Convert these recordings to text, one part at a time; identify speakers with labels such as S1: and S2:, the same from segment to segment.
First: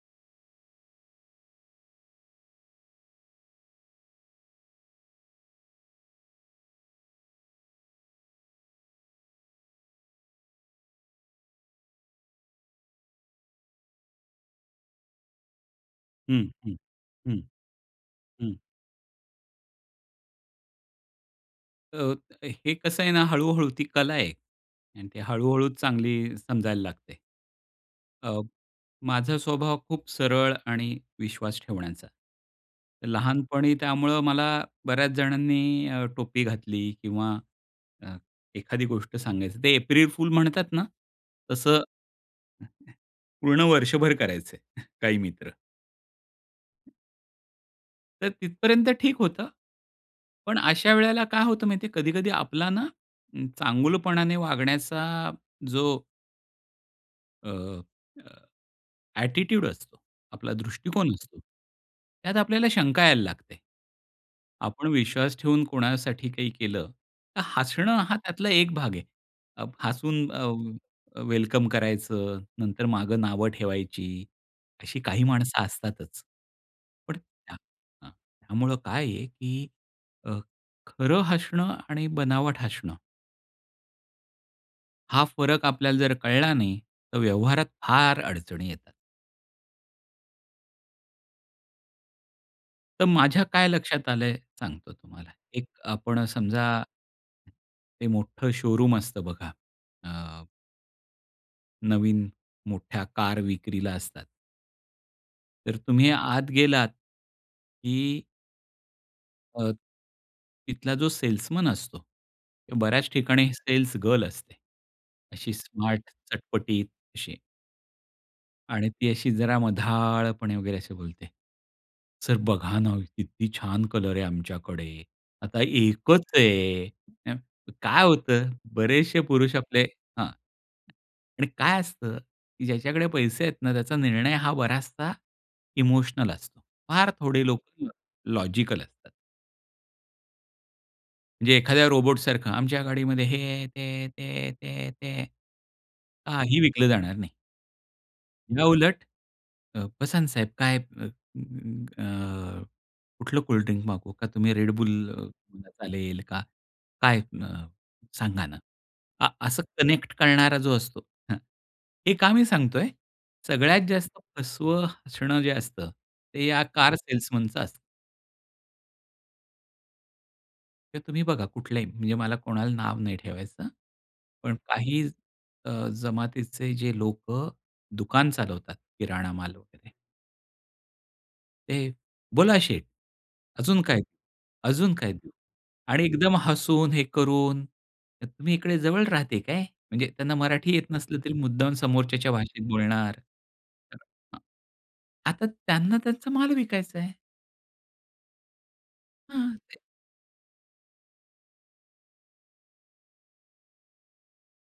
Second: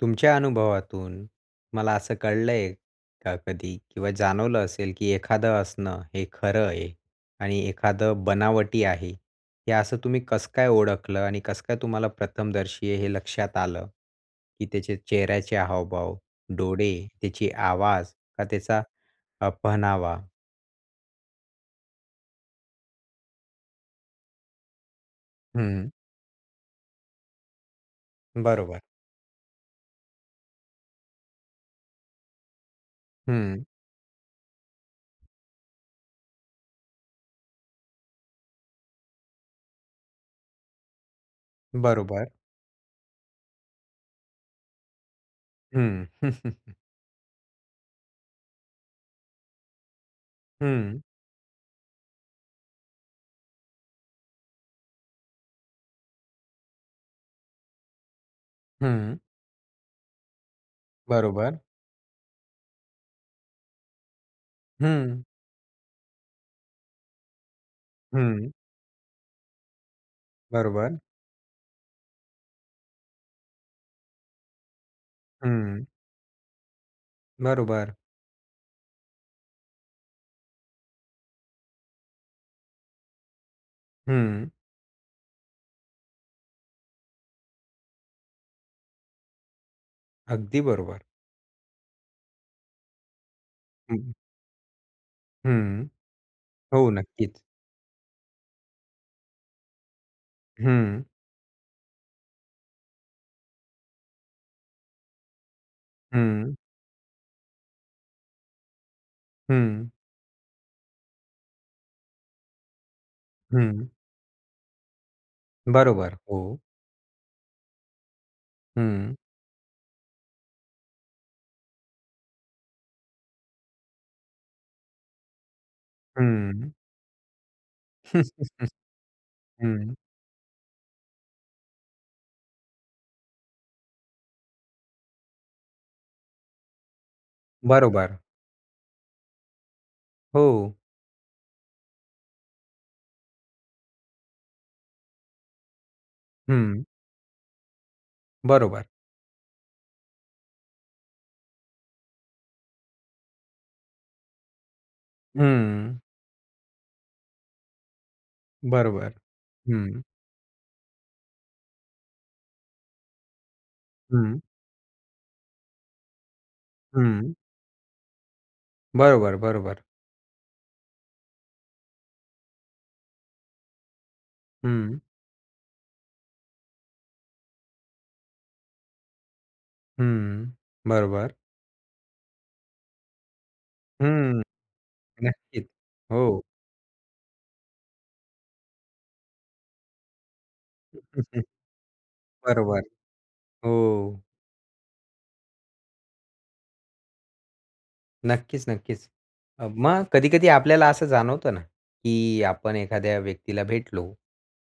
S1: तुमच्या अनुभवातून मला असं कळलंय का, कधी किंवा जाणवलं असेल, की एखादं हसणं, हे खरं आहे आणि एखादं बनावटी आहे. हे असं तुम्ही कसं काय ओळखलं? आणि कसं काय तुम्हाला प्रथमदर्शी आहे हे लक्षात आलं? की त्याचे चेहऱ्याचे हावभाव,
S2: हं, हं,
S1: डोळे,
S2: हं,
S1: त्याची आवाज का
S2: हं.
S1: त्याचा अ, पहनावा?
S2: अ, हे कसं आहे ना हळू-हळू ती कला आहे आणि ते हळू-हळू
S1: हं.
S2: चांगली समजायला लागते. अ,
S1: बरोबर.
S2: माझा स्वभाव खूप सरळ आणि विश्वास ठेवण्याचा.
S1: हं
S2: लहानपणी त्यामुळे मला बऱ्याच जणांनी अ, टोपी घातली किंवा अ, एखादी गोष्ट सांगायची ते एप्रिल फुल म्हणतात ना तसं
S1: बरोबर.
S2: ...पूर्ण वर्षभर करायचंय काही मित्र.
S1: हं.
S2: तर तिथपर्यंत ठीक होतं, पण अशा
S1: हं.
S2: वेळेला काय होतं माहिती आहे, कधी-कधी आपला ना चांगुलपणाने वागण्याचा जो अ, अ,
S1: हं.
S2: ॲटिट्यूड असतो, आपला दृष्टिकोन असतो.
S1: बरोबर.
S2: त्यात आपल्याला शंका यायला लागते. आपण
S1: हं.
S2: विश्वास ठेवून कोणासाठी काही केलं तर हसणं हा त्यातला
S1: हं.
S2: एक भाग आहे. हसून
S1: बरोबर.
S2: अ, वेलकम करायचं, नंतर मागं नावं ठेवायची अशी काही माणसं
S1: हं.
S2: असतातच. पण त्या हां,
S1: बरोबर.
S2: हां, त्यामुळे काय आहे, की अ, खरं हसणं आणि बनावट हसणं
S1: हं
S2: हा फरक आपल्याला जर कळला नाही तर व्यवहारात फार अडचणी येतात.
S1: अगदी बरोबर.
S2: तर माझ्या काय लक्षात
S1: हं.
S2: आलंय सांगतो तुम्हाला, एक
S1: हं,
S2: आपण समजा
S1: हो, नक्कीच.
S2: ते मोठं शोरूम असतं बघा, अ
S1: हं.
S2: नवीन मोठ्या कार विक्रीला असतात. तर तुम्ही आत
S1: हं.
S2: गेलात की अ,
S1: हं.
S2: तिथला जो सेल्समन असतो किंवा बऱ्याच ठिकाणी
S1: हं.
S2: सेल्स गर्ल असते. अशी स्मार्ट
S1: बरोबर, हो.
S2: चटपटीत अशी. आणि ती
S1: हं.
S2: अशी जरा मधाळपणे वगैरे, अशी बोलते, "सर बघा ना, किती छान कलर आहे आमच्याकडे, आता एकच
S1: हं.
S2: आहे." [unintelligible] काय होतं बरेचसे पुरुष आपले
S1: हं.
S2: हां, आणि काय असतं, की ज्याच्याकडे पैसे आहेत ना त्याचा निर्णय हा बराचसा इमोशनल असतो. फार थोडे लोक ल
S1: बरोबर.
S2: लॉजिकल असतात.
S1: हो.
S2: जे एखाद्या रोबोट सारखं, "आमच्या गाडीमध्ये हे आहे, ते आहे, ते आहे, ते आहे, ते आहे." काही
S1: हं.
S2: विकलं जाणार नाही.
S1: बरोबर.
S2: याउलट अ, "बसाना साहेब काय अ, कुठलं कोल्डड्रिंक मागवू का? तुम्ही Red Bull
S1: हं.
S2: चालेल का? काय अ, सांगा ना?"
S1: बरोबर,
S2: आ असं
S1: हं.
S2: कनेक्ट करणारा जो असतो हं, हे का मी सांगतोय, सगळ्यात जास्त
S1: हं.
S2: फसवं हसणं जे असतं, ते या कार
S1: हं.
S2: सेल्समनचं असतं.
S1: बरोबर, बरोबर.
S2: तुम्ही बघा, कुठल्याही म्हणजे मला कोणाला नाव नाही ठेवायचं. पण
S1: हं.
S2: काही अ, जमातीचे जे लोकं दुकान चालवतात, किराणा माल वगैरे.
S1: हं, बरोबर.
S2: ते, "बोला शेठ, अजून काय?
S1: हं.
S2: अजून काय देऊ?"
S1: नक्कीच,
S2: आणि एकदम
S1: हो.
S2: हसून हे करून, "तुम्ही इकडे जवळ राहते काय?" म्हणजे त्यांना मराठी येत नसलं, तरी मुद्दाम समोरच्याच्या भाषेत
S1: बरोबर,
S2: बोलणार. तर
S1: हो.
S2: हां. आता त्यांना त्यांचा माल विकायचा आहे.
S1: नक्कीच, नक्कीच.
S2: हां,
S1: अ,
S2: ते
S1: मग कधी-कधी आपल्याला असं जाणवतं ना, की आपण एखाद्या व्यक्तीला भेटलो,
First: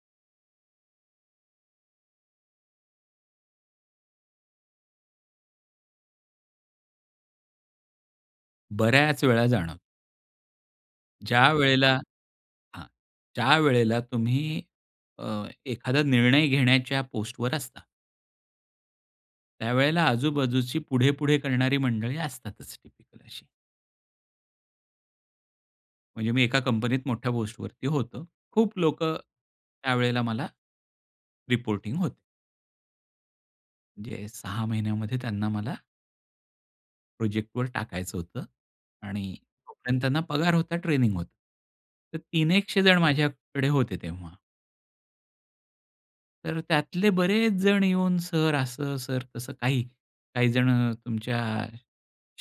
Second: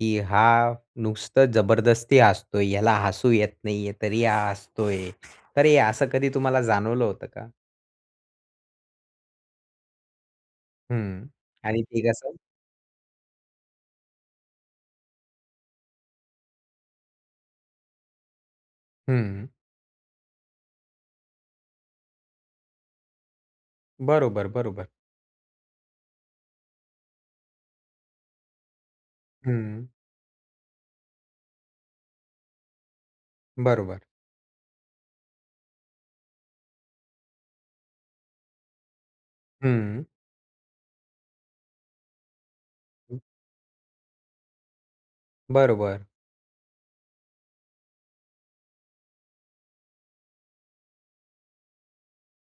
S1: की हा नुसतं जबरदस्ती हसतोय. ह्याला हसू येत नाहीये, तरी हा हसतोय. तर असं कधी तुम्हाला जाणवलं होतं का?
S2: बऱ्याच वेळा जाण.
S1: हं. आणि
S2: ज्यावेळेला
S1: ते कसं?
S2: हां, ज्यावेळेला तुम्ही अ, एखादा निर्णय घेण्याच्या पोस्टवर असता.
S1: हं.
S2: त्यावेळेला आजूबाजूची पुढे-पुढे करणारी मंडळी असतातच टिपिकल अशी.
S1: बरोबर, बरोबर.
S2: म्हणजे मी एका कंपनीत मोठ्या पोस्टवरती होतो. खूप लोकं
S1: हं.
S2: त्यावेळेला मला रिपोर्टिंग होते.
S1: बरोबर.
S2: म्हणजे 6 महिन्यामध्ये त्यांना मला प्रोजेक्टवर टाकायचं होतं आणि तोपर्यंत
S1: हं.
S2: त्यांना पगार होता, ट्रेनिंग होतं. तर तीन एकशेजण
S1: हं.
S2: माझ्याकडे होते तेव्हा.
S1: बरोबर.
S2: तर त्यातले बरेच जण येऊन सर असं, सर तसं, काही काही जण तुमच्या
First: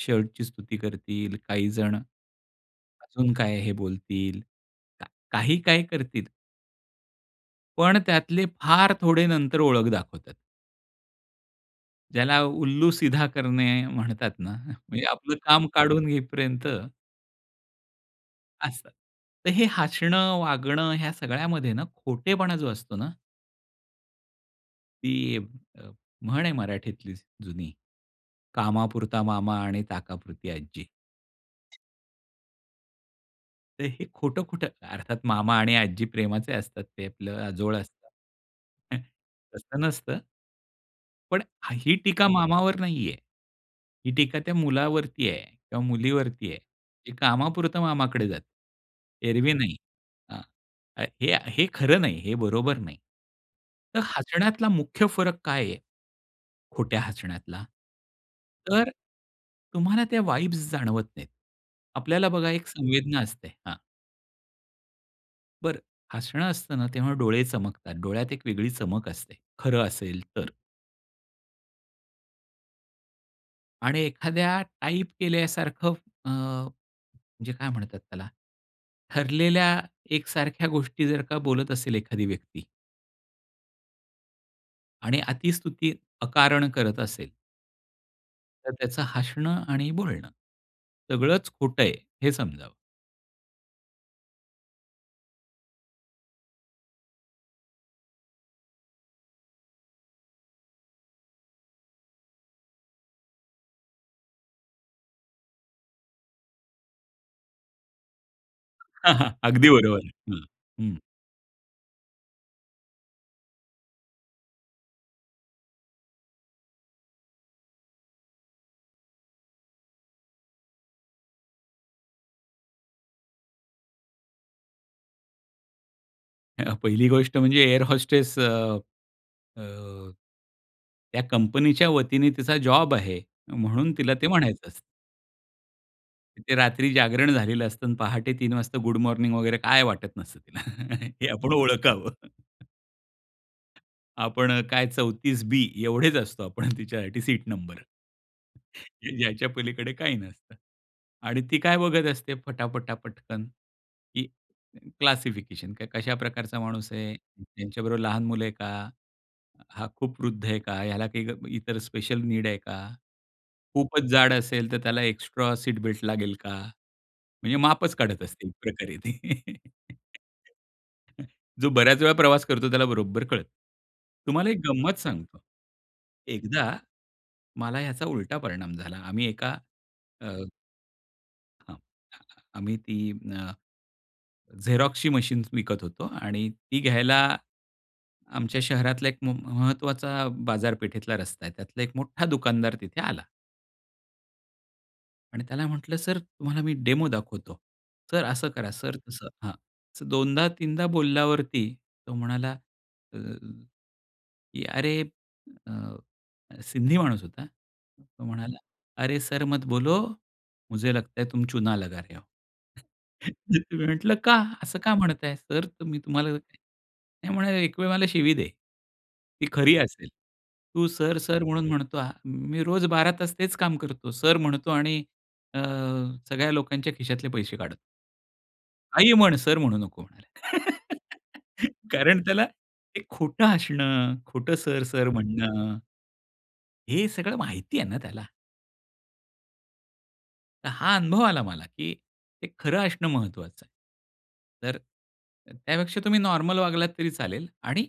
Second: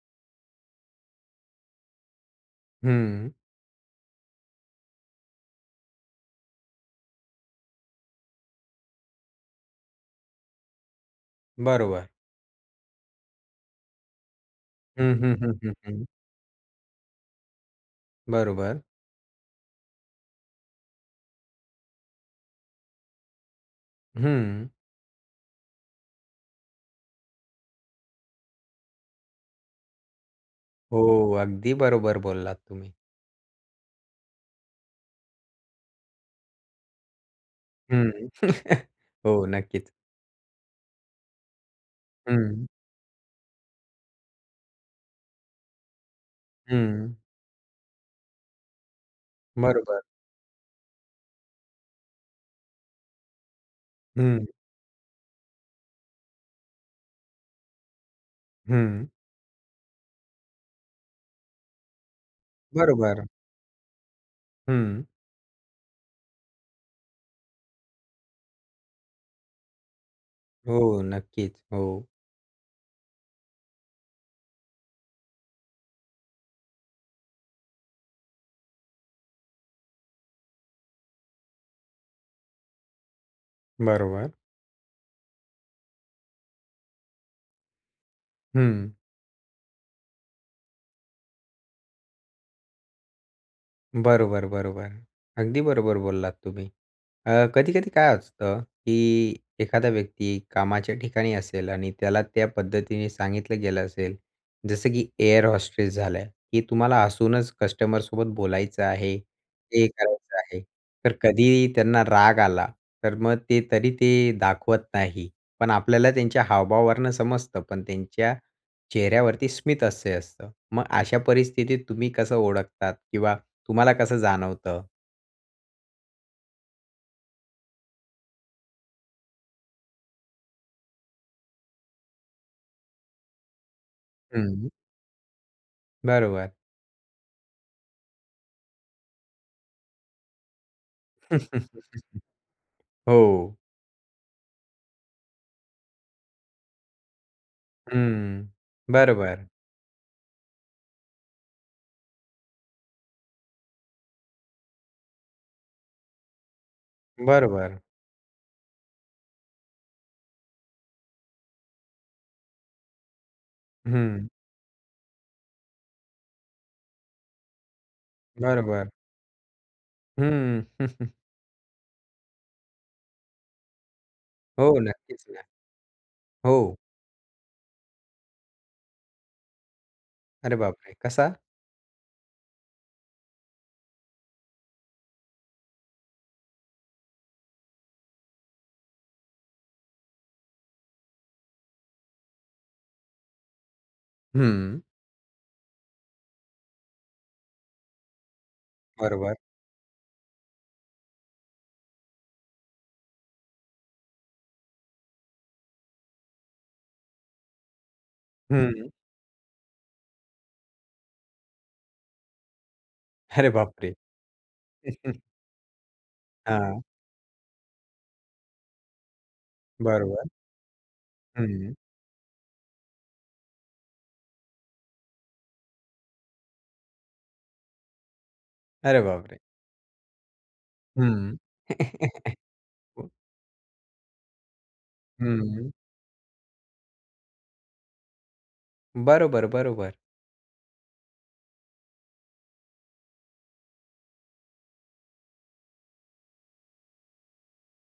S2: शर्टची स्तुती करतील, काही जण अजून
S1: हं.
S2: काय हे बोलतील, का काही काय करतील. पण त्यातले फार थोडे नंतर ओळख दाखवतात.
S1: बरोबर.
S2: ज्याला "उल्लू सीधा करणे" म्हणतात ना, म्हणजे
S1: हं, हं,
S2: आपलं
S1: हं,
S2: काम
S1: हं, हं.
S2: काढून घेईपर्यंत
S1: बरोबर.
S2: असं. तर हे हसणं, वागणं ह्या सगळ्यामध्ये ना खोटेपणा जो असतो ना
S1: हं.
S2: ती अ, म्हण आहे मराठीतलीच जुनी, "कामापुरता मामा आणि ताकापुरती आजी."
S1: हो. अगदी बरोबर बोललात तुम्ही.
S2: तर हे खोटं-खोटं अर्थात मामा आणि आजी प्रेमाचे असतात. ते आपलं आजोळ
S1: हं.
S2: असतात.
S1: हो.
S2: तसं
S1: नक्कीच.
S2: नसतं पण ह ही टीका
S1: हं.
S2: मामावर नाहीये. ही टीका त्या मुलावरती आहे किंवा मुलीवरती आहे, की
S1: हं.
S2: कामापुरतं मामाकडे जाते. एरवी नाही.
S1: बरोबर.
S2: हां. आ हे आ हे खरं नाही. हे बरोबर नाही. तर
S1: हं.
S2: हसण्यातला मुख्य फरक काय आहे? खोट्या हसण्यातला? तर,
S1: हं.
S2: तुम्हाला त्या वाइब्स जाणवत नाहीत. आपल्याला बघा एक संवेदना
S1: बरोबर.
S2: असते. हां.
S1: हं.
S2: बरं. हसणं असतं ना तेव्हा डोळे चमकतात. डोळ्यात एक वेगळी चमक असते, खरं असेल तर.
S1: हो. नक्कीच. हो.
S2: आणि एखाद्या टाइप केल्यासारखं अ, म्हणजे काय म्हणतात त्याला, ठरलेल्या एकसारख्या गोष्टी जर का बोलत असेल एखादी व्यक्ती
S1: बरोबर.
S2: आणि अतिस्तुती अकारण करत असेल तर
S1: हं.
S2: त्याचं हसणं आणि बोलणं, सगळंच खोट आहे, हे समजावं.
S1: बरोबर, बरोबर. अगदी बरोबर बोललात तुम्ही. अ, कधी-कधी काय असतं, की एखादा व्यक्ती कामाच्या ठिकाणी असेल. आणि त्याला त्या पद्धतीने सांगितलं गेलं असेल, जसं की एअर होस्टेस झालं, की तुम्हाला हसूनच कस्टमरसोबत बोलायचं
S2: अ,
S1: आहे,
S2: हं. अगदी
S1: हे
S2: बरोबर आहे.
S1: करायचं
S2: हं,
S1: आहे.
S2: हं.
S1: तर कधी त्यांना राग आला, तर मग ते तरी ते दाखवत नाही, पण आपल्याला त्यांच्या हावभावावरनं समजतं, पण त्यांच्या चेहऱ्यावरती स्मित हास्य असतं. मग अशा परिस्थितीत तुम्ही कसं ओळखतात, किंवा तुम्हाला कसं जाणवतं?
S2: अ, पहिली गोष्ट म्हणजे एअर होस्टेस अ, अ, त्या कंपनीच्या वतीने तिचा जॉब आहे. म्हणून तिला ते म्हणायचं
S1: हं.
S2: असतं.
S1: बरोबर.
S2: ते रात्री जागरण झालेलं असतं आणि पहाटे 3 वाजता गुड मॉर्निंग वगैरे काय वाटत नसतं, तिला हे आपण ओळखावं.
S1: हो.
S2: आपण काय 34 बी, एवढेच असतो आपण तिच्यासाठी सीट नंबर.
S1: हं.
S2: या
S1: बरोबर.
S2: याच्या पलीकडे काही नसतं. आणि ती काय बघत असते फटाफटा, पटकन, की क्लासिफिकेशन. कशा प्रकारचा माणूस आहे?
S1: बरोबर.
S2: त्यांच्याबरोबर लहान मुलं आहे का? हा खूप वृद्ध आहे का? ह्याला काही ग इतर स्पेशल नीड आहे का? खूपच
S1: हं.
S2: जाड असेल तर त्याला एक्स्ट्रा सीट बेल्ट लागेल का? म्हणजे मापच काढत असतील एक
S1: बरोबर.
S2: प्रकारे ती.
S1: हम्म,
S2: जो बऱ्याच वेळा प्रवास करतो, त्याला बरोबर कळतं. तुम्हाला एक
S1: हो,
S2: गंमत
S1: नक्कीच ना.
S2: सांगतो. एकदा
S1: हो.
S2: मला याचा उलटा परिणाम झाला. आम्ही एका अ,
S1: अरे बापरे, कसा?
S2: अ, आम्ही ती अ, झेरॉक्सची मशीन विकत होतो आणि ती घ्यायला आमच्या शहरातला एक म महत्वाचा बाजारपेठेतला रस्ता आहे. त्यातला एक मोठा दुकानदार तिथे आला.
S1: हम्म.
S2: आणि त्याला म्हटलं, "सर, तुम्हाला मी डेमो दाखवतो. सर, असं करा, सर, तसं."
S1: बरोबर.
S2: हां. असं दोनदा-तीनदा बोलल्यावरती तो म्हणाला, अ, की अरे, अ, अ, सिंधी माणूस होता, तो म्हणाला
S1: हं.
S2: "अरे सर मत बोलो. मुझे लगता है तुम चुना लगा रहे हो."
S1: अरे
S2: तर मी
S1: बापरे!
S2: म्हटलं, "का?" "असं का म्हणताय सर, तर मी तुम्हाला ते"
S1: हां.
S2: ते म्हणाले, "एक वेळ मला शिवी दे, ती खरी असेल.
S1: बरोबर.
S2: तू 'सर, सर' म्हणून
S1: हं.
S2: म्हणतो आ मी रोज 12 तास तेच काम करतो. 'सर' म्हणतो आणि अ, सगळ्या लोकांच्या खिशातले पैसे काढ"
S1: अरे
S2: काहीही म्हण,
S1: बापरे!
S2: सर म्हणू नको म्हणाले.
S1: हं.
S2: कारण त्याला ते
S1: हो.
S2: खोटं हसणं, खोटं सर-सर
S1: हम्म.
S2: म्हणणं हे सगळं माहिती आहे ना त्याला.
S1: बरोबर, बरोबर.
S2: तर हा अनुभव आला मला, की हे खरं असणं महत्वाचं आहे. तर तर त्यापेक्षा तुम्ही नॉर्मल वागलात तरी चालेल. आणि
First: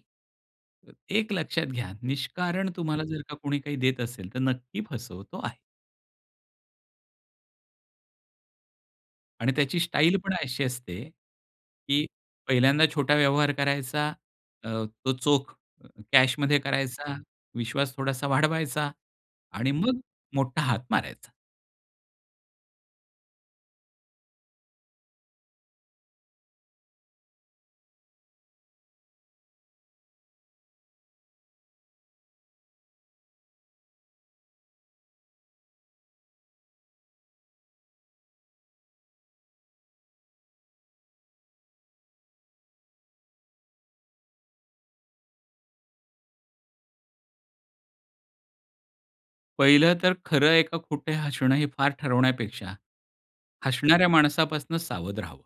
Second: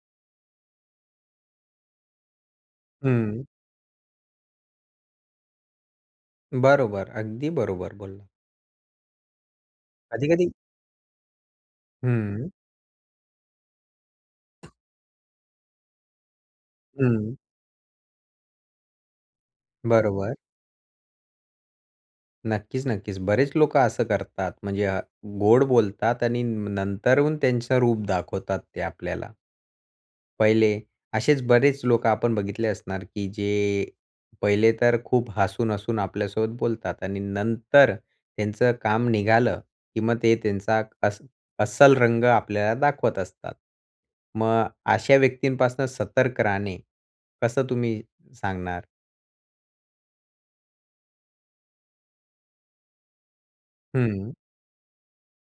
S2: एक लक्षात घ्या, निष्कारण तुम्हाला जर का
S1: हं.
S2: कोणी काही देत असेल, तर नक्की फसवतो आहे.
S1: बरोबर. अगदी बरोबर बोलला.
S2: आणि त्याची स्टाईल पण
S1: कधी-कधी
S2: अशी असते की
S1: हं.
S2: पहिल्यांदा छोटा व्यवहार करायचा, अ, तो चोख अ, कॅश मध्ये करायचा,
S1: हं.
S2: विश्वास थोडासा वाढवायचा आणि मग
S1: बरोबर.
S2: मोठा हात मारायचा.
S1: नक्कीच-नक्कीच. बरेच लोकं असं करतात म्हणजे अ, गोड बोलतात आणि न नंतरून त्यांचं रूप दाखवतात ते आपल्याला. पहिले असेच बरेच लोकं आपण बघितले असणार की जे पहिले तर खूप हसून-हसून आपल्यासोबत बोलतात आणि नंतर त्यांचं काम निघालं की मग ते त्यांचा अस्स अस्सल रंग आपल्याला दाखवत असतात. मग अशा व्यक्तींपासनं सतर्क राहणे कसं तुम्ही सांगणार?
S2: पहिलं तर खरं आहे का खोटं हसणं हे फार ठरवण्यापेक्षा, हसणाऱ्या
S1: हं.
S2: माणसापासून सावध राहावं.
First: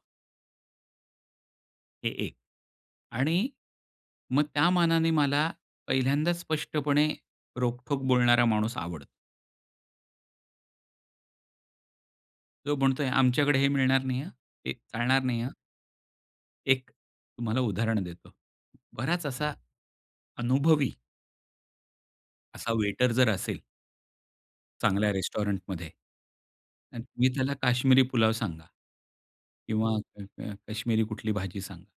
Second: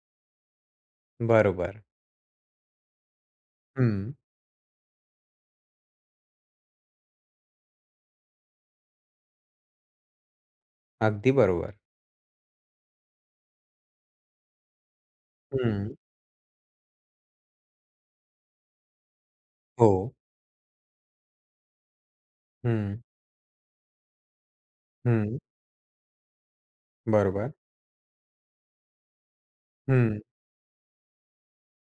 S1: बरोबर.
S2: हे एक आणि
S1: हं.
S2: मग त्या मानाने मला पहिल्यांदाच स्पष्टपणे रोखठोक बोलणारा माणूस आवडतो.
S1: अगदी बरोबर.
S2: तो म्हणतोय, "आमच्याकडे हे मिळणार नाही हां. अ, हे चालणार नाही हां.
S1: हं.
S2: एक तुम्हाला उदाहरण देतो. बराच असा
S1: हो.
S2: अनुभवी असा
S1: हं.
S2: वेटर जर असेल. चांगल्या
S1: हं.
S2: रेस्टॉरंटमध्ये अन तुम्ही
S1: बरोबर.
S2: त्याला काश्मिरी पुलाव सांगा. किंवा
S1: हं.
S2: क क काश्मिरी कुठली भाजी सांगा.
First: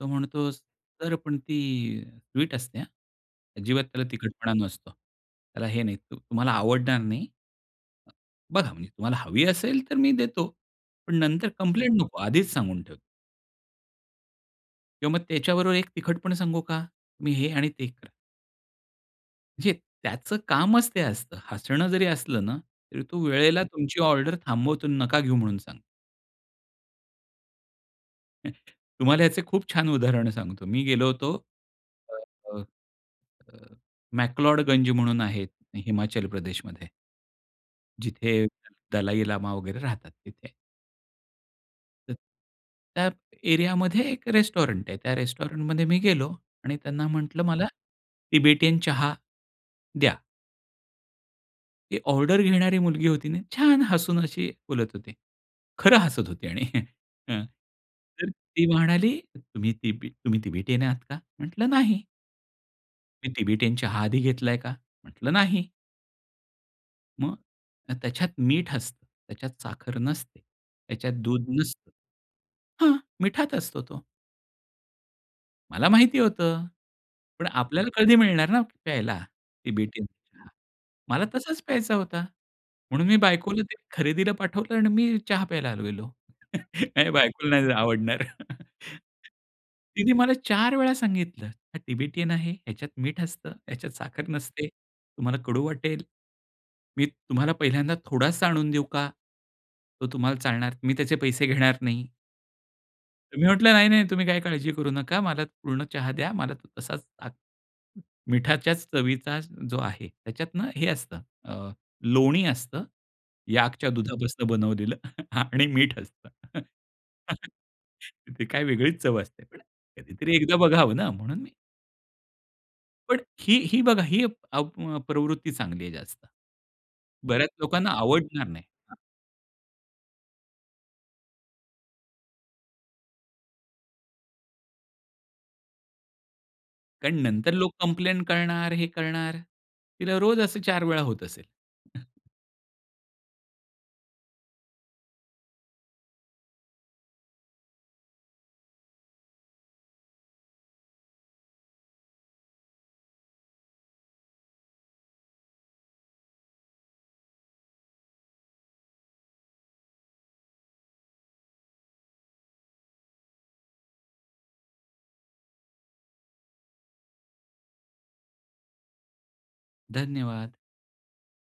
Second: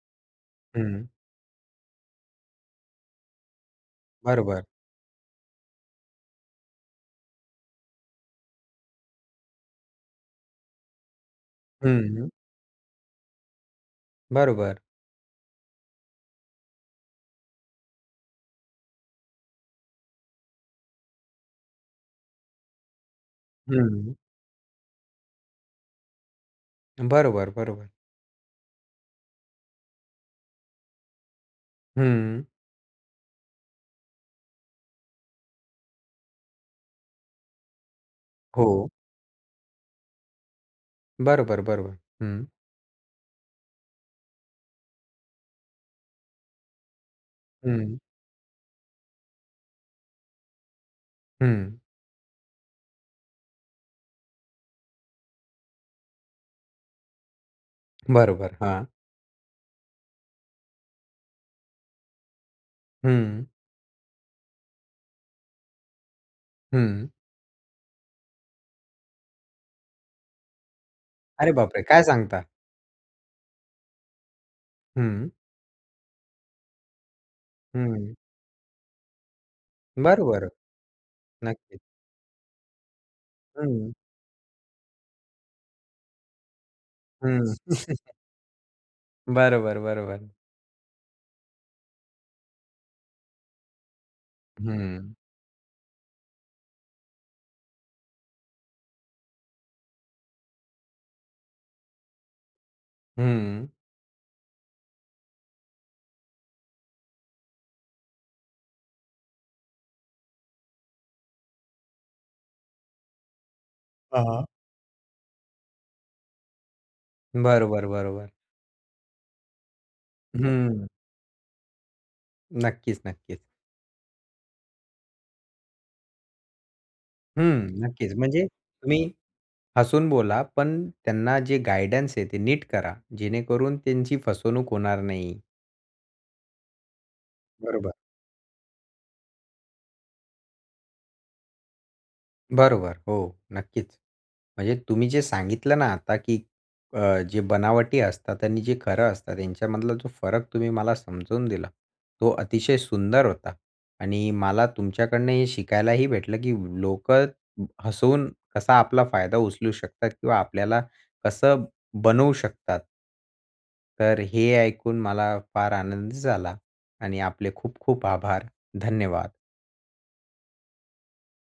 S2: तो म्हणतो,
S1: हं.
S2: "सर पण ती अ, स्वीट असते हा, अजिबात त्याला तिखटपणा
S1: बरोबर.
S2: नसतो. त्याला हे नाही तु तुम्हाला आवडणार नाही. बघा म्हणजे तुम्हाला हवी असेल तर मी देतो. पण नंतर कंप्लेंट नको
S1: हं.
S2: आधीच सांगून ठेवतो."
S1: बरोबर.
S2: किंवा मग त्याच्याबरोबर एक तिखटपण सांगू का? तुम्ही हे आणि ते खा. म्हणजे त्याचं कामच ते असतं. हसणं जरी असलं ना तरी तो वेळेला तुमची
S1: हं.
S2: ऑर्डर थांबवतो. नका घेऊ म्हणून सांग
S1: बरोबर, बरोबर.
S2: तुम्हाला याचे खूप छान उदाहरण सांगतो. मी गेलो होतो अ,
S1: हं.
S2: अ, अ, मॅक्लोडगंज म्हणून आहे हिमाचल प्रदेशमध्ये. जिथे
S1: हो.
S2: दलाई लामा वगैरे राहतात तिथे.
S1: बरोबर, बरोबर.
S2: तर
S1: हं.
S2: त्यात एरियामध्ये एक रेस्टॉरंट आहे. त्या रेस्टॉरंट मध्ये मी गेलो आणि त्यांना म्हंटलं "मला
S1: हं.
S2: तिबेटियन चहा द्या."
S1: हं.
S2: ती ऑर्डर घेणारी मुलगी होती ना, छान हसून अशी बोलत होती. खरं हसत होती आणि अ,
S1: बरोबर,
S2: ती
S1: हां.
S2: म्हणाली "तुम्ही तिबी तुम्ही तिबेटियन आहात का?" म्हटलं "नाही." "तुम्ही
S1: हं.
S2: तिबेटियन चहा आधी घेतलाय का?" म्हटलं "नाही."
S1: हं.
S2: मग त्याच्यात मीठ असतं, त्याच्यात साखर नसते, त्याच्यात दूध
S1: अअरे बापरे!
S2: नसतं.
S1: काय सांगता?
S2: हां, मिठात असतो तो.
S1: हं.
S2: मला माहिती होतं. पण आपल्याला
S1: हं.
S2: कधी मिळणार ना प्यायला तिबेटियन चहा.
S1: बरोबर,
S2: मला तसाच
S1: नक्कीच.
S2: प्यायचा होता. म्हणून मी बायकोला ते
S1: हं.
S2: खरेदीला पाठवलं आणि मी चहा प्यायला आलेलो. नाही बायकोला
S1: हं.
S2: नाही आवडणार.
S1: बरोबर,
S2: तिने
S1: बरोबर.
S2: मला 4 वेळा सांगितलं "हा तिबेटियन आहे, ह्याच्यात मीठ असतं, ह्याच्यात साखर नसते,
S1: हं.
S2: तुम्हाला कडू वाटेल, मी तुम्हाला पहिल्यांदा थोडासा आणून देऊ का? तो तुम्हाला चालणार? मी त्याचे पैसे घेणार नाही." मी
S1: हं.
S2: म्हंटलं, नाही, नाही. तुम्ही काही काळजी करू नका, मला पूर्ण चहा द्या, मला तसाच अ, मीठाच्याच चवीचा जो आहे, त्याच्यात ना, हे असतं, अ, लोणी असतं, याकच्या
S1: हां, हां.
S2: दुधापासून बनवलेलं आणि मीठ असतं.
S1: बरोबर, बरोबर.
S2: ती काय वेगळीच चव असते. पण कधीतरी एकदा
S1: हं.
S2: बघावं ना! म्हणून मी
S1: नक्कीच,
S2: पण
S1: नक्कीच.
S2: ही ही बघा, ही अ, प्रवृत्ती चांगली आहे जास्त. बऱ्याच
S1: हं,
S2: लोकांना
S1: नक्कीच.
S2: आवडणार
S1: म्हणजे
S2: नाही. हां.
S1: तुम्ही हसून बोला, पण त्यांना जे गाईडन्स आहे ते नीट करा, जेणेकरून त्यांची फसवणूक होणार नाही.
S2: कारण नंतर लोक
S1: बरोबर.
S2: कंप्लेन्ट करणार, हे करणार, तिला रोज असं 4 वेळा होत असेल.
S1: बरोबर. हो, नक्कीच. म्हणजे तुम्ही जे सांगितलं ना आता, की अ, जे बनावटी असतात आणि जे खरं असतात, यांच्यामधला जो फरक तुम्ही मला समजून दिला, तो अतिशय सुंदर होता. आणि, मला तुमच्याकडनं हे शिकायलाही भेटलं, की लोकं हसवून कसा आपला फायदा उचलू शकतात किंवा आपल्याला कसं बनवू शकतात. तर हे ऐकून मला फार आनंद झाला आणि आपले खूप खूप आभार. धन्यवाद.
S2: धन्यवाद.